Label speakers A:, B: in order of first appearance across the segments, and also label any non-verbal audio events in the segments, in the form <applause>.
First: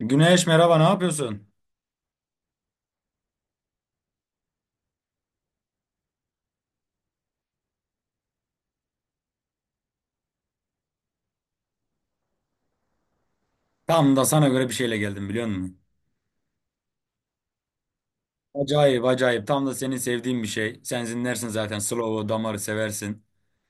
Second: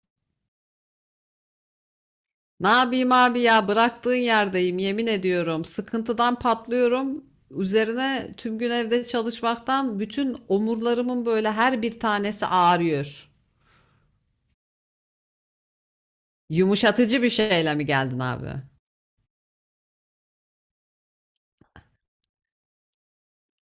A: Güneş, merhaba, ne yapıyorsun?
B: Ne yapayım abi ya bıraktığın yerdeyim yemin ediyorum. Sıkıntıdan patlıyorum. Üzerine tüm gün evde çalışmaktan bütün omurlarımın böyle her bir tanesi ağrıyor.
A: Tam da sana göre bir şeyle geldim, biliyor musun?
B: Yumuşatıcı bir şeyle mi geldin abi?
A: Acayip acayip, tam da senin sevdiğin bir şey. Sen zinlersin zaten, Slow Damar'ı seversin.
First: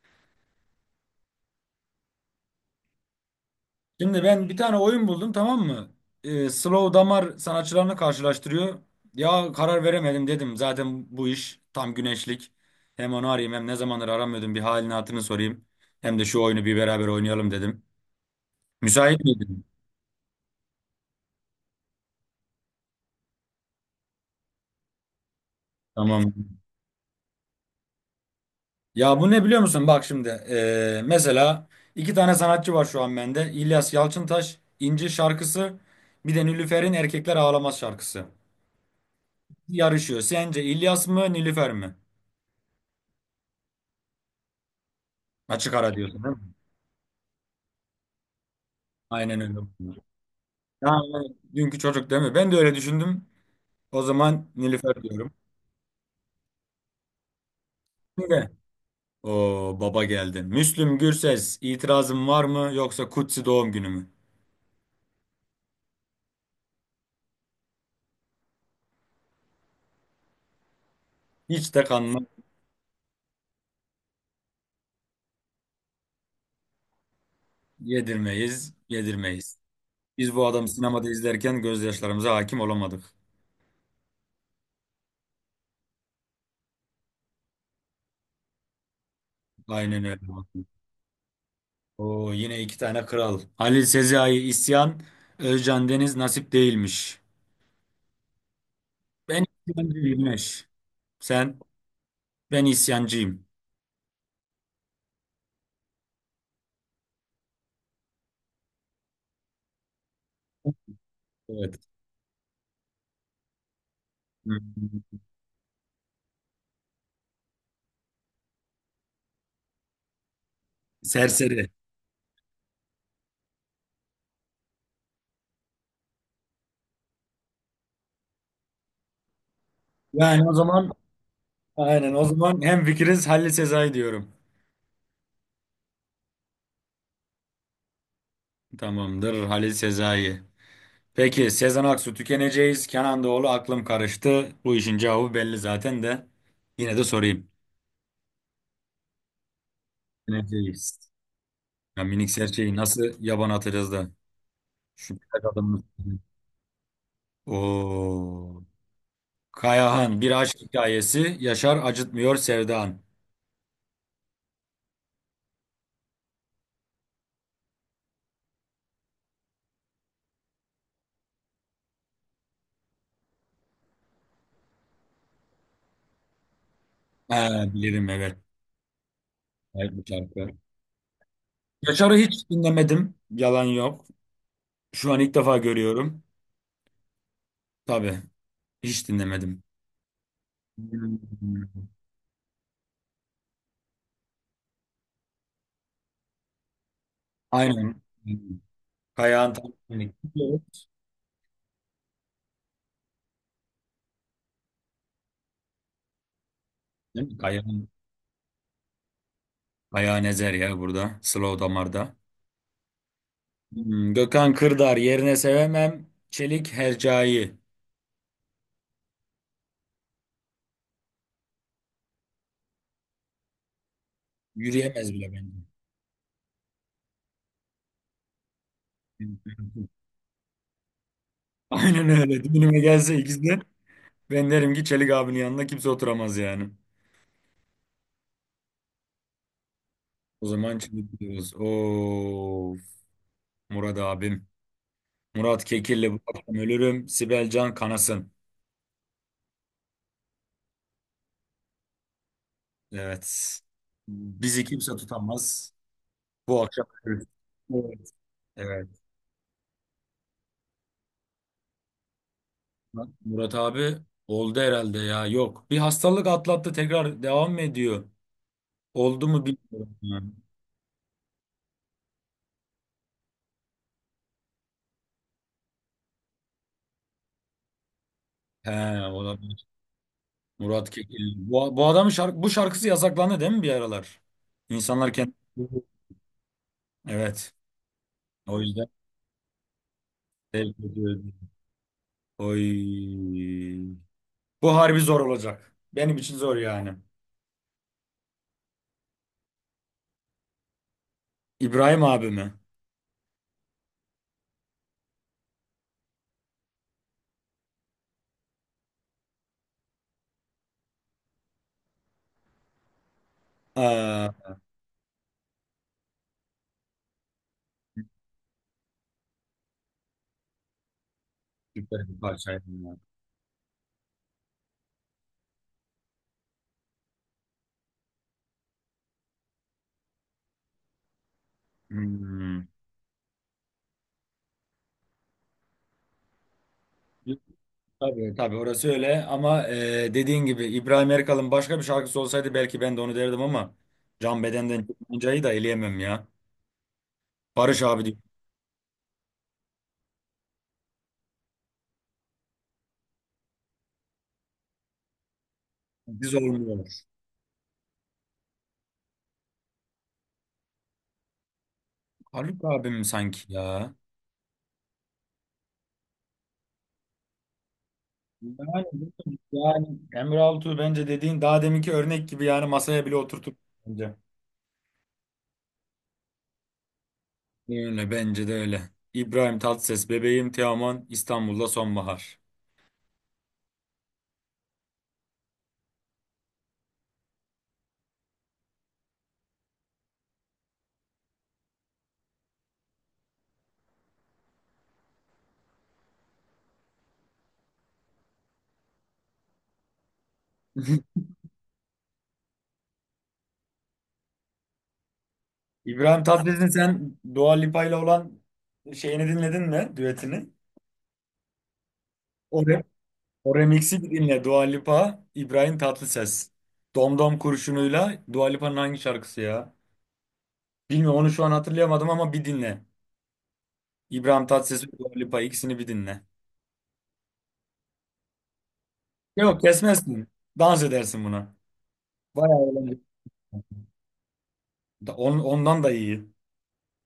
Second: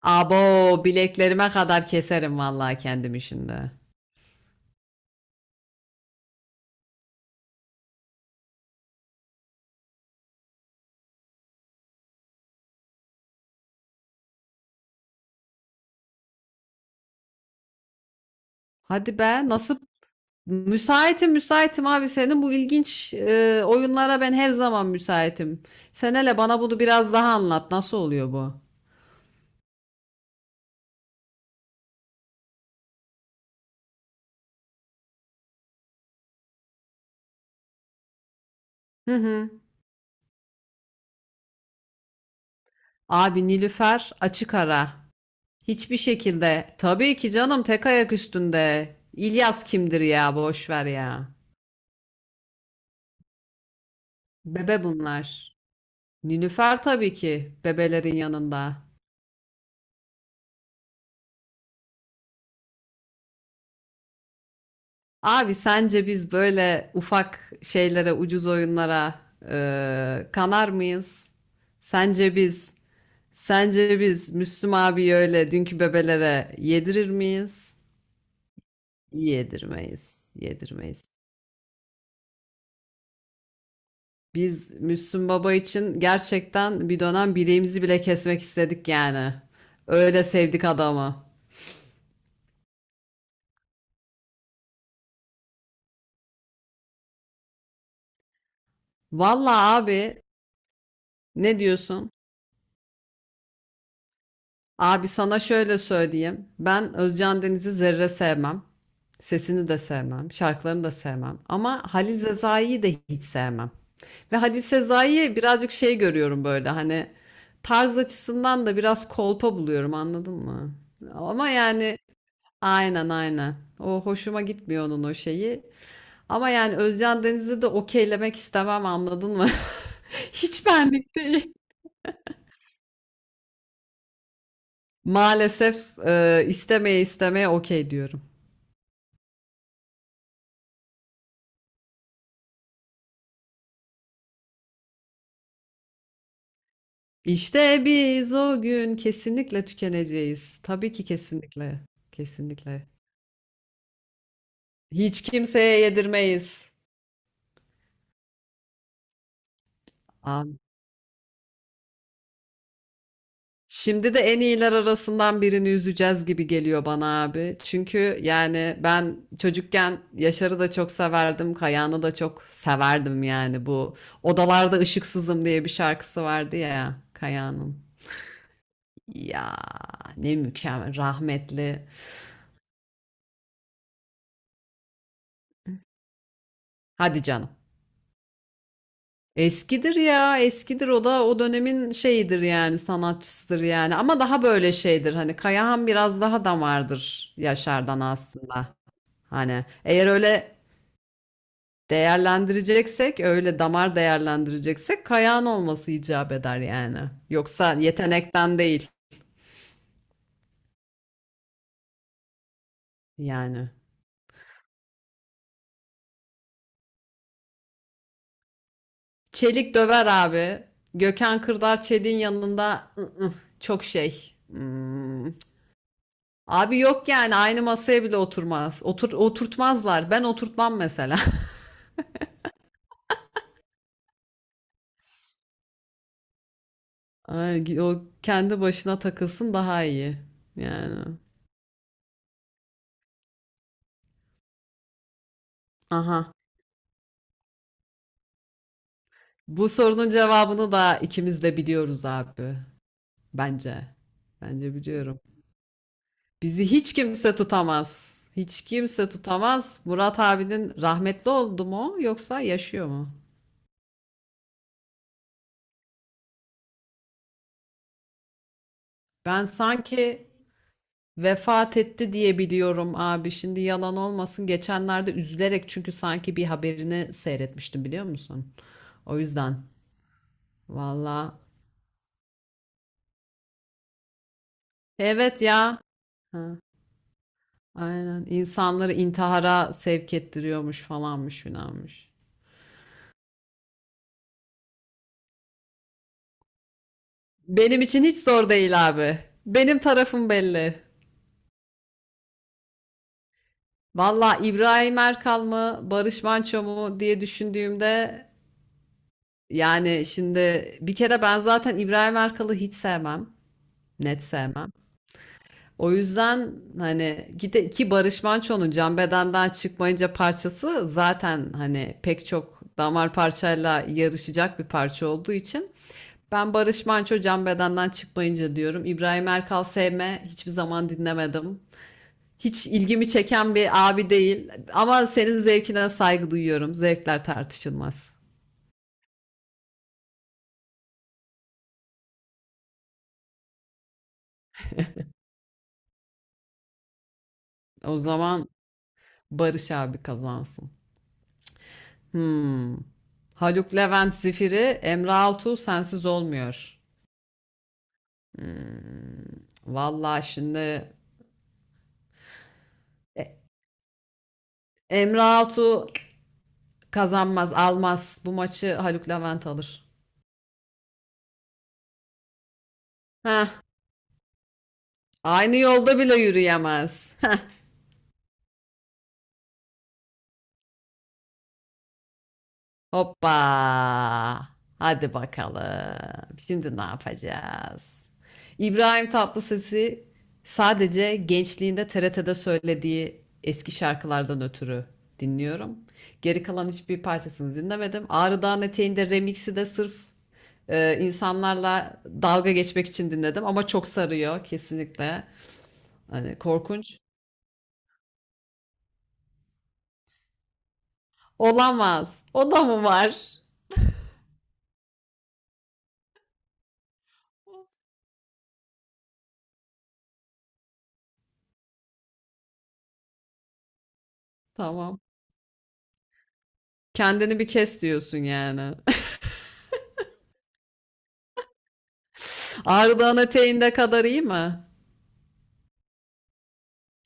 B: Abo, bileklerime kadar keserim vallahi kendimi şimdi.
A: Şimdi ben bir tane oyun buldum, tamam mı? Slow Damar sanatçılarını karşılaştırıyor. Ya karar veremedim dedim, zaten bu iş tam güneşlik. Hem onu arayayım, hem ne zamandır aramıyordum, bir halini hatırını sorayım. Hem de şu oyunu bir beraber oynayalım dedim.
B: Hadi
A: Müsait
B: be,
A: miydin?
B: nasıl müsaitim abi, senin bu ilginç oyunlara ben her zaman müsaitim. Sen
A: Tamam.
B: hele bana bunu biraz daha anlat, nasıl oluyor bu?
A: Ya bu ne biliyor musun? Bak şimdi mesela iki tane sanatçı var şu an bende. İlyas Yalçıntaş, İnci şarkısı, bir de Nilüfer'in Erkekler Ağlamaz şarkısı.
B: Hı hı.
A: Yarışıyor. Sence İlyas mı Nilüfer mi?
B: Abi, Nilüfer açık ara.
A: Açık ara
B: Hiçbir
A: diyorsun, değil mi?
B: şekilde. Tabii ki canım, tek ayak üstünde.
A: Aynen öyle.
B: İlyas kimdir ya, boş ver ya.
A: Yani dünkü çocuk değil mi? Ben de öyle düşündüm. O zaman
B: Bebe
A: Nilüfer diyorum.
B: bunlar. Nilüfer tabii ki bebelerin
A: Şimdi
B: yanında.
A: o baba geldi. Müslüm Gürses itirazın var mı, yoksa kutsi doğum günü mü?
B: Abi, sence biz böyle ufak şeylere, ucuz oyunlara kanar mıyız?
A: Hiç de kanına
B: Sence biz, sence biz Müslüm abi öyle dünkü bebelere yedirir miyiz?
A: yedirmeyiz, yedirmeyiz.
B: Yedirmeyiz,
A: Biz bu adamı
B: yedirmeyiz.
A: sinemada izlerken gözyaşlarımıza hakim olamadık.
B: Biz Müslüm Baba için gerçekten bir dönem bileğimizi bile kesmek istedik yani.
A: Aynen
B: Öyle
A: öyle.
B: sevdik adamı.
A: Oo, yine iki tane kral. Halil Sezai isyan. Özcan Deniz nasip değilmiş. Ben
B: Valla abi,
A: isyancıyım Güneş.
B: ne
A: Sen,
B: diyorsun?
A: ben isyancıyım.
B: Abi sana şöyle söyleyeyim. Ben Özcan Deniz'i zerre sevmem. Sesini de sevmem. Şarkılarını da sevmem.
A: Evet.
B: Ama Halil Sezai'yi de hiç sevmem. Ve Halil
A: Hmm,
B: Sezai'yi birazcık şey görüyorum böyle, hani tarz açısından da biraz kolpa buluyorum, anladın mı? Ama
A: serseri.
B: yani. Aynen, aynen. O hoşuma gitmiyor, onun o şeyi. Ama yani Özcan Deniz'i de okeylemek istemem, anladın mı? <laughs>
A: Yani o
B: Hiç
A: zaman,
B: benlik değil.
A: aynen o zaman hem fikiriz, Halil Sezai diyorum.
B: Maalesef istemeye istemeye okey diyorum.
A: Tamamdır, Halil Sezai. Peki Sezen Aksu tükeneceğiz. Kenan Doğulu aklım karıştı. Bu işin cevabı belli zaten de. Yine de sorayım.
B: İşte biz o gün kesinlikle tükeneceğiz. Tabii
A: Tükeneceğiz.
B: ki, kesinlikle.
A: Ya minik serçeyi
B: Kesinlikle.
A: nasıl yaban atacağız da şu
B: Hiç
A: birkaç
B: kimseye
A: adımını.
B: yedirmeyiz.
A: Oo. Kayahan bir aşk hikayesi. Yaşar acıtmıyor Sevda'an.
B: Şimdi de en iyiler arasından birini üzeceğiz gibi geliyor bana abi. Çünkü yani ben çocukken Yaşar'ı da çok severdim, Kayahan'ı da çok severdim yani. Bu Odalarda Işıksızım diye bir şarkısı vardı ya
A: Ha,
B: Kayahan'ın.
A: bilirim, evet.
B: Ya,
A: Evet, bu
B: ne
A: şarkı.
B: mükemmel rahmetli.
A: Yaşar'ı hiç dinlemedim. Yalan yok. Şu an ilk defa görüyorum.
B: Hadi canım.
A: Tabii. Hiç dinlemedim.
B: Eskidir ya, eskidir, o da o
A: Hmm.
B: dönemin şeyidir yani, sanatçısıdır yani, ama daha böyle şeydir, hani Kayahan biraz daha damardır Yaşar'dan
A: Aynen. Hmm.
B: aslında.
A: Kayahan
B: Hani
A: tam
B: eğer
A: benlik.
B: öyle
A: Değil
B: değerlendireceksek, öyle damar değerlendireceksek kayağın olması icap eder yani.
A: mi?
B: Yoksa
A: Kayahan.
B: yetenekten değil
A: Kayahan ezer ya burada. Slow damarda.
B: yani.
A: Hmm. Gökhan Kırdar yerine sevemem. Çelik Hercai.
B: Çelik döver abi. Gökhan Kırdar Çelik'in yanında çok şey.
A: Yürüyemez bile
B: Hmm.
A: bence.
B: Abi yok yani, aynı masaya bile oturmaz.
A: <laughs>
B: Oturtmazlar. Ben oturtmam mesela.
A: Aynen öyle. Düğünüme gelse ikizler, ben derim ki Çelik abinin yanında kimse oturamaz yani.
B: <laughs> Ay, o kendi başına takılsın daha iyi.
A: O zaman
B: Yani.
A: Çelik diyoruz. Of, Murat abim. Murat Kekilli bu
B: Aha.
A: akşam ölürüm. Sibel Can kanasın.
B: Bu sorunun cevabını da ikimiz de biliyoruz abi.
A: Evet.
B: Bence.
A: Bizi
B: Bence
A: kimse
B: biliyorum.
A: tutamaz. Bu
B: Bizi
A: akşam
B: hiç
A: ölürüz.
B: kimse
A: Evet.
B: tutamaz. Hiç
A: Evet.
B: kimse tutamaz. Murat abinin, rahmetli oldu mu yoksa yaşıyor
A: Bak,
B: mu?
A: Murat abi oldu herhalde ya. Yok. Bir hastalık atlattı, tekrar devam mı ediyor? Oldu
B: Ben
A: mu bilmiyorum
B: sanki
A: yani.
B: vefat etti diye biliyorum abi. Şimdi yalan olmasın, geçenlerde üzülerek, çünkü sanki bir haberini seyretmiştim, biliyor musun?
A: He,
B: O yüzden.
A: olabilir. Murat
B: Vallahi.
A: Kekil. Bu adamın şarkı, bu şarkısı yasaklandı değil mi bir aralar? İnsanlar kendi...
B: Evet ya. Ha,
A: Evet.
B: aynen.
A: O yüzden
B: İnsanları intihara sevk
A: sevk
B: ettiriyormuş,
A: ediyorum.
B: falanmış filanmış.
A: Oy. Bu harbi zor olacak. Benim için zor yani.
B: Benim için hiç zor değil abi. Benim tarafım belli.
A: İbrahim abi mi?
B: Valla, İbrahim Erkal mı, Barış Manço mu diye düşündüğümde, yani şimdi bir kere ben zaten İbrahim Erkal'ı hiç sevmem. Net
A: Aa,
B: sevmem. O yüzden hani gide ki Barış Manço'nun Can Beden'den Çıkmayınca parçası zaten hani
A: süper bir
B: pek çok
A: parçaydı ya.
B: damar parçayla yarışacak bir parça olduğu için ben Barış Manço Can Beden'den Çıkmayınca diyorum. İbrahim Erkal sevme, hiçbir zaman dinlemedim. Hiç
A: Hmm.
B: ilgimi çeken bir abi değil. Ama senin zevkine saygı duyuyorum. Zevkler tartışılmaz.
A: Tabii tabii orası öyle, ama dediğin gibi İbrahim Erkal'ın başka bir şarkısı olsaydı belki ben de onu derdim, ama Can Beden'den çıkmancayı da eleyemem ya. Barış
B: O
A: abi diyor.
B: zaman Barış abi kazansın. Hmm. Haluk Levent Zifiri, Emre Altuğ Sensiz
A: Biz
B: Olmuyor.
A: olmuyor.
B: Hmm. Vallahi şimdi
A: Haluk abim
B: E-
A: sanki ya.
B: Emre Altuğ kazanmaz, almaz. Bu maçı
A: Yani,
B: Haluk Levent alır.
A: yani Emre Altuğ bence dediğin daha deminki örnek gibi, yani masaya bile
B: Heh,
A: oturtup bence.
B: aynı yolda bile yürüyemez.
A: Öyle, bence de öyle. İbrahim Tatlıses, bebeğim Teoman, İstanbul'da sonbahar.
B: Hoppa. Hadi bakalım, şimdi ne yapacağız? İbrahim Tatlıses'i sadece gençliğinde TRT'de söylediği eski şarkılardan ötürü dinliyorum. Geri kalan hiçbir parçasını dinlemedim. Ağrı Dağın Eteği'nde remix'i de sırf
A: <laughs>
B: insanlarla dalga geçmek için dinledim, ama çok sarıyor kesinlikle.
A: İbrahim
B: Hani
A: Tatlıses'in
B: korkunç.
A: sen Dua Lipa ile olan şeyini dinledin mi? Düetini.
B: Olamaz. O
A: O,
B: da
A: re-
B: mı var?
A: O remix'i bir dinle. Dua Lipa, İbrahim Tatlıses. Domdom kurşunuyla Dua Lipa'nın hangi şarkısı ya? Bilmiyorum, onu şu an hatırlayamadım, ama bir dinle. İbrahim Tatlıses ve
B: Tamam.
A: Dua Lipa, ikisini bir dinle.
B: Kendini bir kes diyorsun yani.
A: Yok, kesmezsin. Dans edersin buna. Bayağı eğlenceli.
B: Ardahan eteğinde kadar iyi mi?
A: On, ondan da iyi.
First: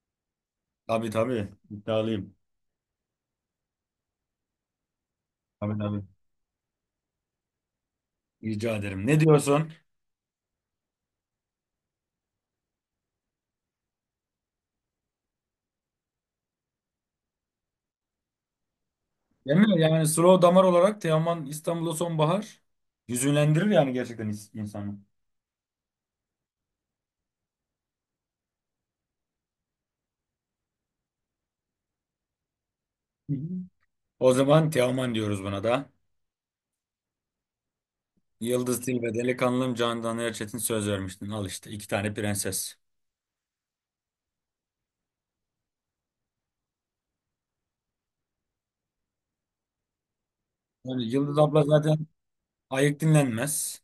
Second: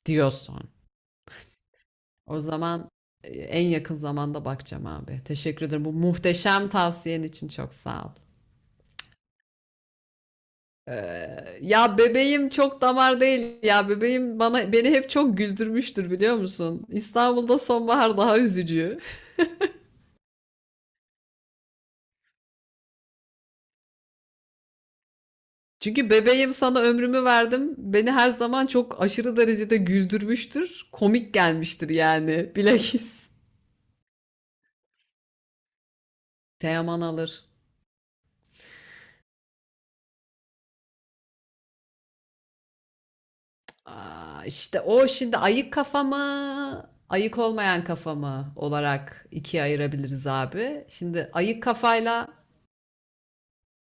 B: Diyorsun.
A: Tabii tabii. İddialıyım.
B: O zaman en yakın zamanda bakacağım abi. Teşekkür
A: Tabii
B: ederim. Bu
A: tabii.
B: muhteşem tavsiyen için çok sağ ol.
A: Rica ederim. Ne diyorsun?
B: Ya bebeğim çok damar değil. Ya bebeğim bana, beni hep çok güldürmüştür, biliyor musun? İstanbul'da Sonbahar daha üzücü.
A: Değil mi? Yani slow damar olarak Teoman İstanbul'da sonbahar hüzünlendirir, yani gerçekten insanı.
B: <laughs> Çünkü bebeğim sana ömrümü verdim, beni her zaman çok aşırı derecede güldürmüştür. Komik gelmiştir yani. Bilakis.
A: Hı hı. O zaman Teoman diyoruz buna da.
B: Teoman alır.
A: Yıldız Tilbe, Delikanlım, Candan Erçetin söz vermiştin. Al işte iki tane prenses.
B: Aa, işte o şimdi ayık kafa mı, ayık olmayan kafa mı olarak ikiye ayırabiliriz abi.
A: Yani
B: Şimdi
A: Yıldız abla
B: ayık
A: zaten
B: kafayla
A: ayık dinlenmez.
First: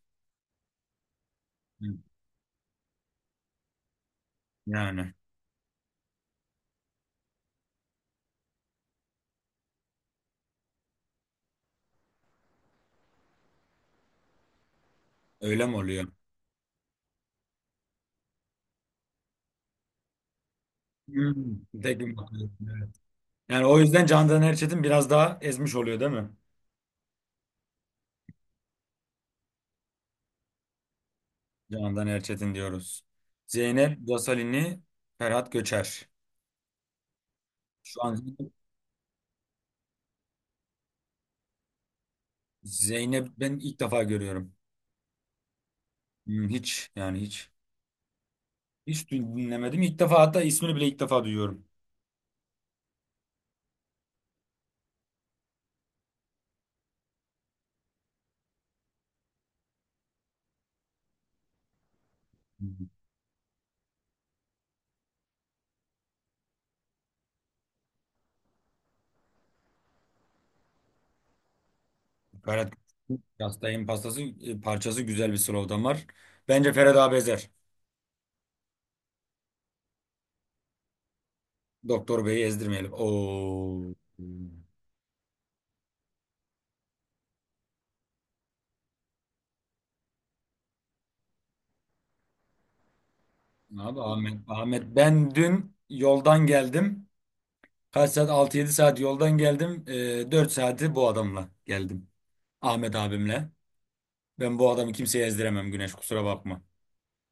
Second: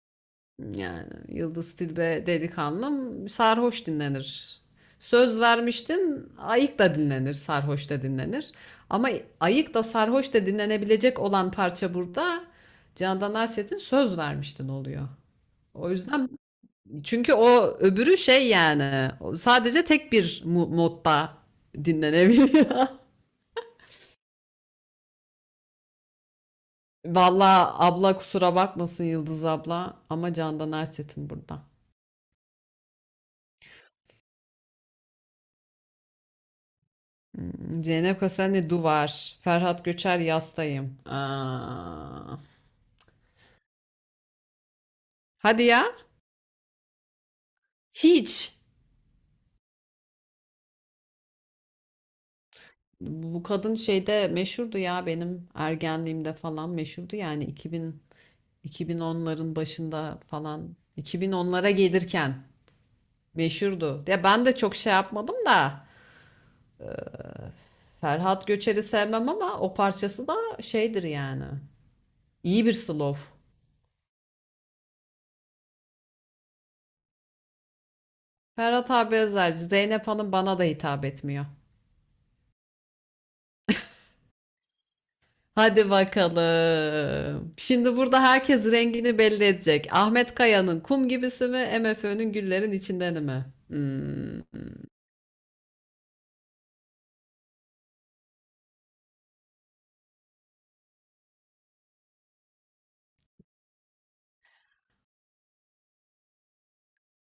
B: yani Yıldız
A: Hı.
B: Tilbe Delikanlım sarhoş dinlenir.
A: Yani
B: Söz Vermiştin ayık da dinlenir, sarhoş da dinlenir. Ama ayık da sarhoş da dinlenebilecek olan parça burada Candan Erset'in Söz Vermiştin oluyor.
A: öyle mi
B: O
A: oluyor?
B: yüzden, çünkü o öbürü şey yani, sadece tek bir modda
A: Hmm. Tek bir bakıyor.
B: dinlenebiliyor. <laughs>
A: Yani o yüzden Candan Erçetin biraz daha ezmiş oluyor değil mi?
B: Vallahi abla kusura bakmasın Yıldız abla, ama Candan Erçetin burada.
A: Candan Erçetin diyoruz. Zeynep Gasalini, Ferhat Göçer.
B: Hmm,
A: Şu
B: Zeynep
A: an
B: Kasani Duvar, Ferhat Göçer Yastayım. Aa.
A: Zeynep ben ilk defa görüyorum.
B: Hadi ya.
A: Hmm, hiç yani hiç.
B: Hiç.
A: Hiç dinlemedim. İlk defa, hatta ismini bile ilk defa duyuyorum.
B: Bu kadın şeyde meşhurdu ya, benim ergenliğimde falan meşhurdu, yani 2000, 2010'ların başında falan, 2010'lara gelirken
A: Hmm.
B: meşhurdu. Ya ben de çok şey yapmadım da, Ferhat Göçer'i sevmem ama o parçası da şeydir yani. İyi
A: Ferhat
B: bir slow.
A: Yastayın pastası, parçası güzel bir slogan var. Bence Ferhat abi ezer.
B: Ferhat abi özerci. Zeynep Hanım bana da hitap etmiyor.
A: Doktor Bey'i ezdirmeyelim. Oo.
B: Hadi bakalım, şimdi burada herkes rengini belli edecek. Ahmet Kaya'nın Kum Gibisi mi, MFÖ'nün Güllerin içinden mi?
A: Abi Ahmet,
B: Hmm.
A: Ahmet ben dün yoldan geldim. Kaç saat? 6, 7 saat yoldan geldim. 4 saati bu adamla geldim. Ahmet abimle. Ben bu adamı kimseye ezdiremem Güneş, kusura bakma.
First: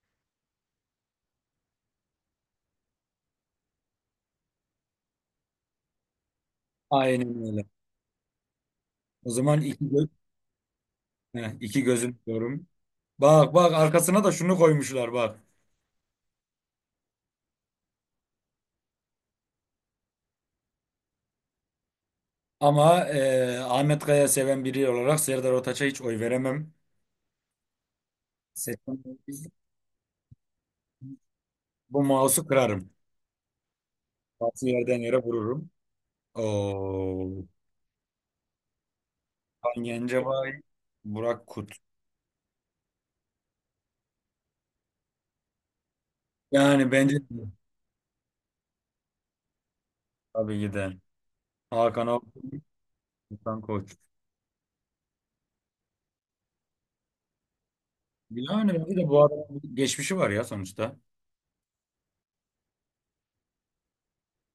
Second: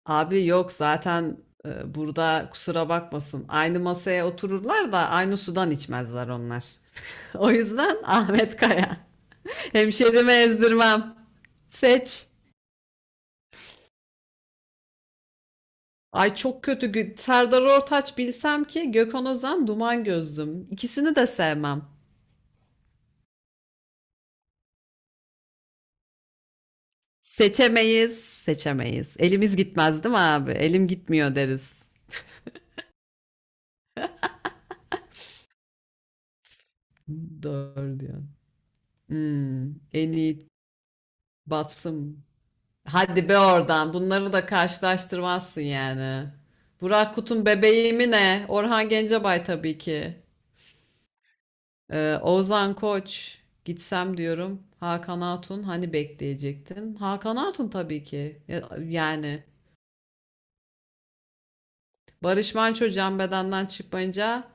B: Abi yok zaten, burada kusura bakmasın. Aynı masaya otururlar da aynı sudan içmezler onlar. <laughs>
A: Aynen
B: O
A: öyle.
B: yüzden Ahmet Kaya.
A: O zaman iki, gö
B: Hemşerime ezdirmem.
A: heh, iki gözüm
B: Seç.
A: diyorum. Bak bak, arkasına da şunu koymuşlar bak.
B: Ay çok kötü. Serdar Ortaç bilsem ki Gökhan Özen Duman Gözlüm. İkisini de sevmem.
A: Ama Ahmet Kaya seven biri olarak Serdar Ortaç'a hiç oy veremem.
B: Seçemeyiz.
A: Seçmen
B: Seçemeyiz.
A: olabilir.
B: Elimiz gitmez değil mi abi? Elim gitmiyor deriz.
A: Bu mouse'u kırarım. Bazı yerden yere vururum. Oo.
B: Doğru diyor. Hmm,
A: Hakan
B: en iyi
A: Gencebay, Burak Kut.
B: batsın. Hadi be oradan. Bunları da karşılaştırmazsın yani.
A: Yani
B: Burak
A: bence
B: Kut'un bebeği mi ne? Orhan Gencebay tabii ki.
A: tabii ki de. Hakan Altun.
B: Ozan Koç
A: Hakan Koç.
B: gitsem diyorum. Hakan Hatun hani, bekleyecektin? Hakan Hatun tabii ki.
A: Yani bence de bu
B: Yani
A: adamın geçmişi var ya sonuçta.
B: Barış Manço Can Bedenden Çıkmayınca,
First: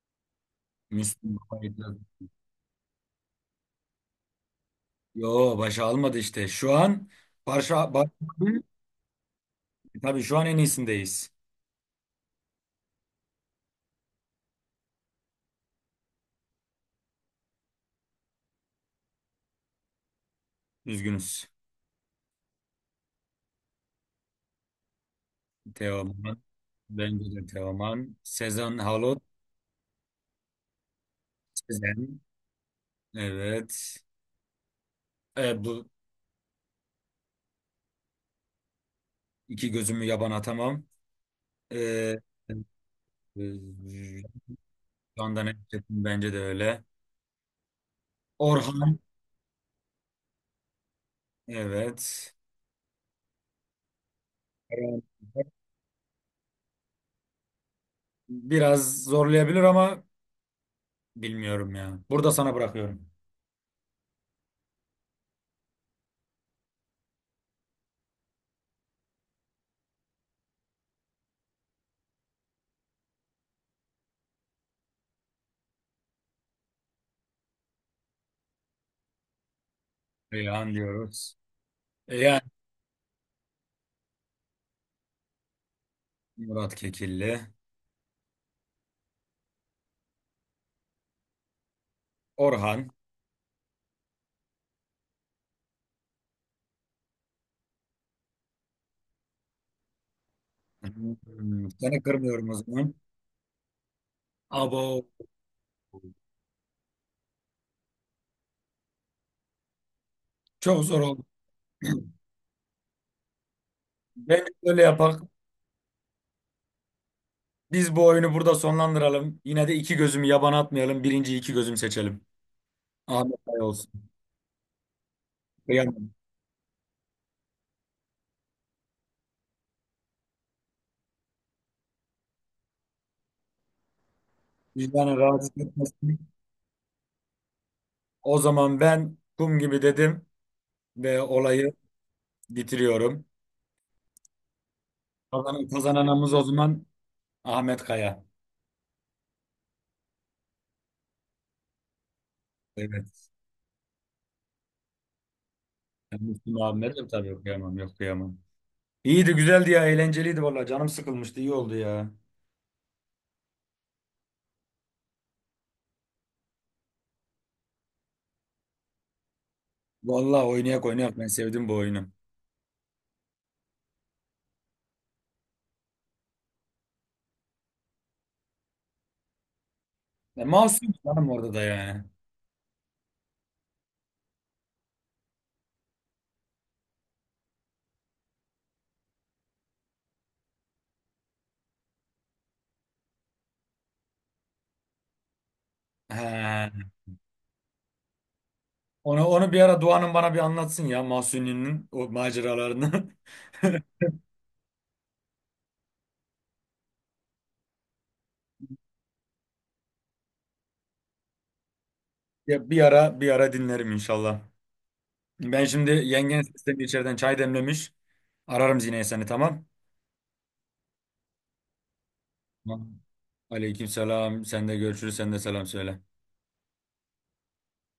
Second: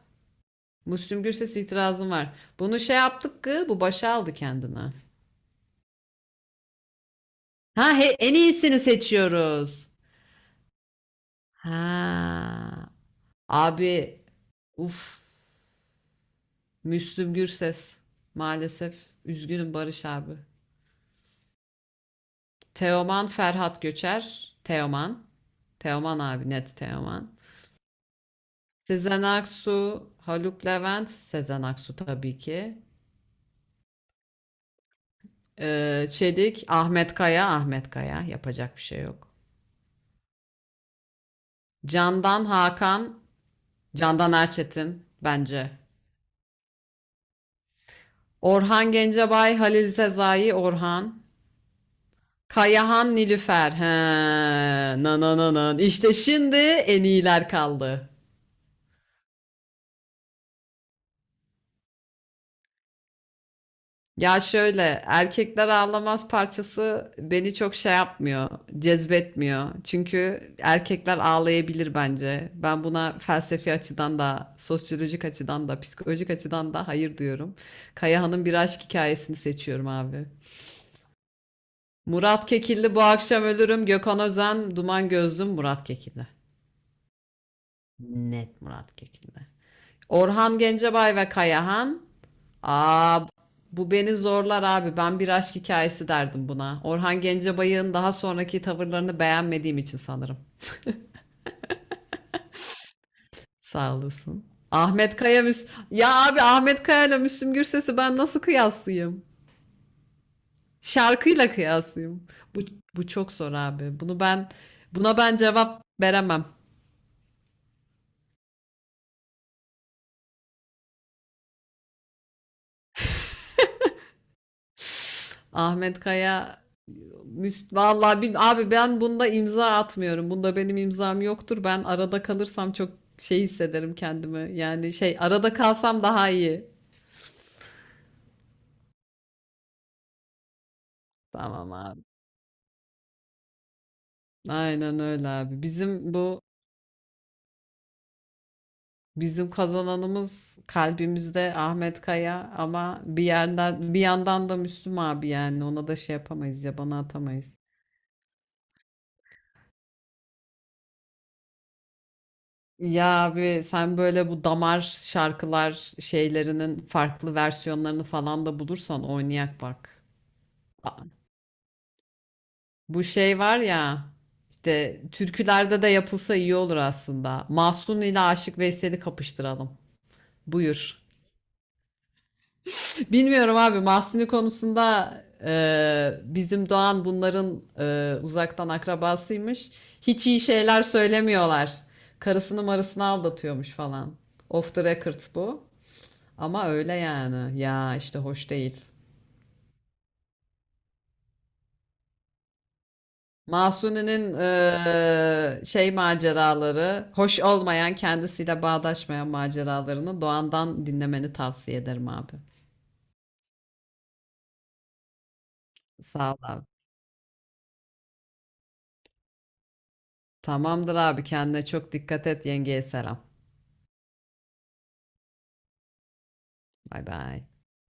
B: Müslüm
A: Müslüm
B: Gürses
A: Baba'ydı.
B: itirazım var. Bunu şey yaptık ki bu başa aldı kendine.
A: Yo, başa almadı işte. Şu an başa,
B: Ha
A: baş,
B: en iyisini seçiyoruz.
A: tabii şu an en iyisindeyiz.
B: Ha, abi, uf, Müslüm Gürses maalesef. Üzgünüm Barış abi.
A: Üzgünüz.
B: Teoman Ferhat Göçer. Teoman. Teoman
A: Teoman.
B: abi, net
A: Bence
B: Teoman.
A: de Teoman. Sezen Halot.
B: Sezen Aksu, Haluk Levent. Sezen Aksu
A: Sezen.
B: tabii ki.
A: Evet. E, bu
B: Çedik, Ahmet Kaya, Ahmet Kaya. Yapacak bir şey yok.
A: iki gözümü yaban atamam. E,
B: Candan Hakan,
A: e,
B: Candan Erçetin
A: Candan
B: bence.
A: Erçetin bence de öyle.
B: Orhan
A: Orhan.
B: Gencebay, Halil Sezai, Orhan.
A: Evet.
B: Kayahan, Nilüfer. He,
A: Orhan
B: na na na na. İşte şimdi en iyiler kaldı.
A: biraz zorlayabilir ama bilmiyorum ya. Burada sana bırakıyorum.
B: Ya şöyle, Erkekler Ağlamaz parçası beni çok şey yapmıyor, cezbetmiyor. Çünkü erkekler ağlayabilir bence. Ben buna felsefi açıdan da, sosyolojik açıdan da, psikolojik açıdan da hayır diyorum. Kayahan'ın Bir Aşk Hikayesini seçiyorum abi.
A: Reyhan diyoruz. Yani
B: Murat Kekilli Bu Akşam Ölürüm, Gökhan Özen Duman Gözlüm. Murat Kekilli.
A: Murat Kekilli.
B: Net Murat Kekilli. Orhan Gencebay ve Kayahan.
A: Orhan.
B: Aa, bu beni zorlar abi. Ben Bir Aşk Hikayesi derdim buna. Orhan Gencebay'ın daha sonraki tavırlarını beğenmediğim için sanırım.
A: Hmm, seni kırmıyorum o zaman.
B: Sağ olasın.
A: Abo.
B: Ahmet Kaya Müs Ya abi, Ahmet Kaya ile Müslüm Gürses'i ben nasıl kıyaslayayım?
A: Çok zor oldu.
B: Şarkıyla kıyaslayayım. Bu, bu çok zor abi. Bunu
A: Ben
B: ben
A: öyle
B: buna
A: yapak.
B: ben cevap veremem.
A: Biz bu oyunu burada sonlandıralım. Yine de iki gözümü yabana atmayalım. Birinci iki gözüm seçelim. Ahmet Bey olsun.
B: Ahmet
A: Kıyamam.
B: Kaya vallahi, abi ben bunda imza atmıyorum. Bunda benim imzam yoktur. Ben arada kalırsam çok şey hissederim kendimi. Yani
A: Vicdanı
B: şey,
A: rahatsız
B: arada kalsam
A: etmesin.
B: daha iyi.
A: O zaman ben kum gibi dedim ve olayı
B: Tamam abi.
A: bitiriyorum.
B: Aynen öyle abi.
A: Kazanan,
B: Bizim
A: kazananımız o
B: bu
A: zaman Ahmet Kaya.
B: bizim kazananımız kalbimizde Ahmet Kaya, ama bir
A: Evet.
B: yerden bir yandan da Müslüm abi yani, ona da şey
A: Ben Müslüm
B: yapamayız, ya
A: abime
B: bana
A: de tabii
B: atamayız.
A: okuyamam. Yok, kıyamam. İyiydi, güzeldi ya, eğlenceliydi valla. Canım sıkılmıştı, iyi oldu ya.
B: Ya abi, sen böyle bu damar şarkılar şeylerinin farklı versiyonlarını falan da bulursan oynayak bak.
A: Valla oynayak
B: Aa,
A: oynayak, ben sevdim bu oyunu.
B: bu şey var ya işte, türkülerde de yapılsa iyi olur aslında. Mahsun ile Aşık Veysel'i kapıştıralım.
A: E, Mahsun
B: Buyur.
A: canım orada da yani.
B: <laughs> Bilmiyorum abi, Mahsuni konusunda bizim Doğan bunların uzaktan akrabasıymış. Hiç iyi şeyler söylemiyorlar. Karısını marısını aldatıyormuş falan. Off the record bu. Ama
A: He.
B: öyle yani. Ya işte, hoş değil.
A: Onu bir ara Doğan'ın bana bir anlatsın ya, Mahsuni'nin o maceralarını. <laughs>
B: Mahsuni'nin şey maceraları, hoş olmayan, kendisiyle bağdaşmayan maceralarını Doğan'dan dinlemeni tavsiye ederim abi.
A: Ya bir ara dinlerim inşallah. Ben şimdi
B: Sağ ol
A: yengen
B: abi.
A: sistemi içeriden çay demlemiş. Ararım Zine'yi, seni, tamam.
B: Tamamdır abi, kendine çok dikkat et, yengeye
A: Tamam.
B: selam.
A: Aleyküm selam. Sen de görüşürüz. Sen de selam söyle.
B: Bay bay.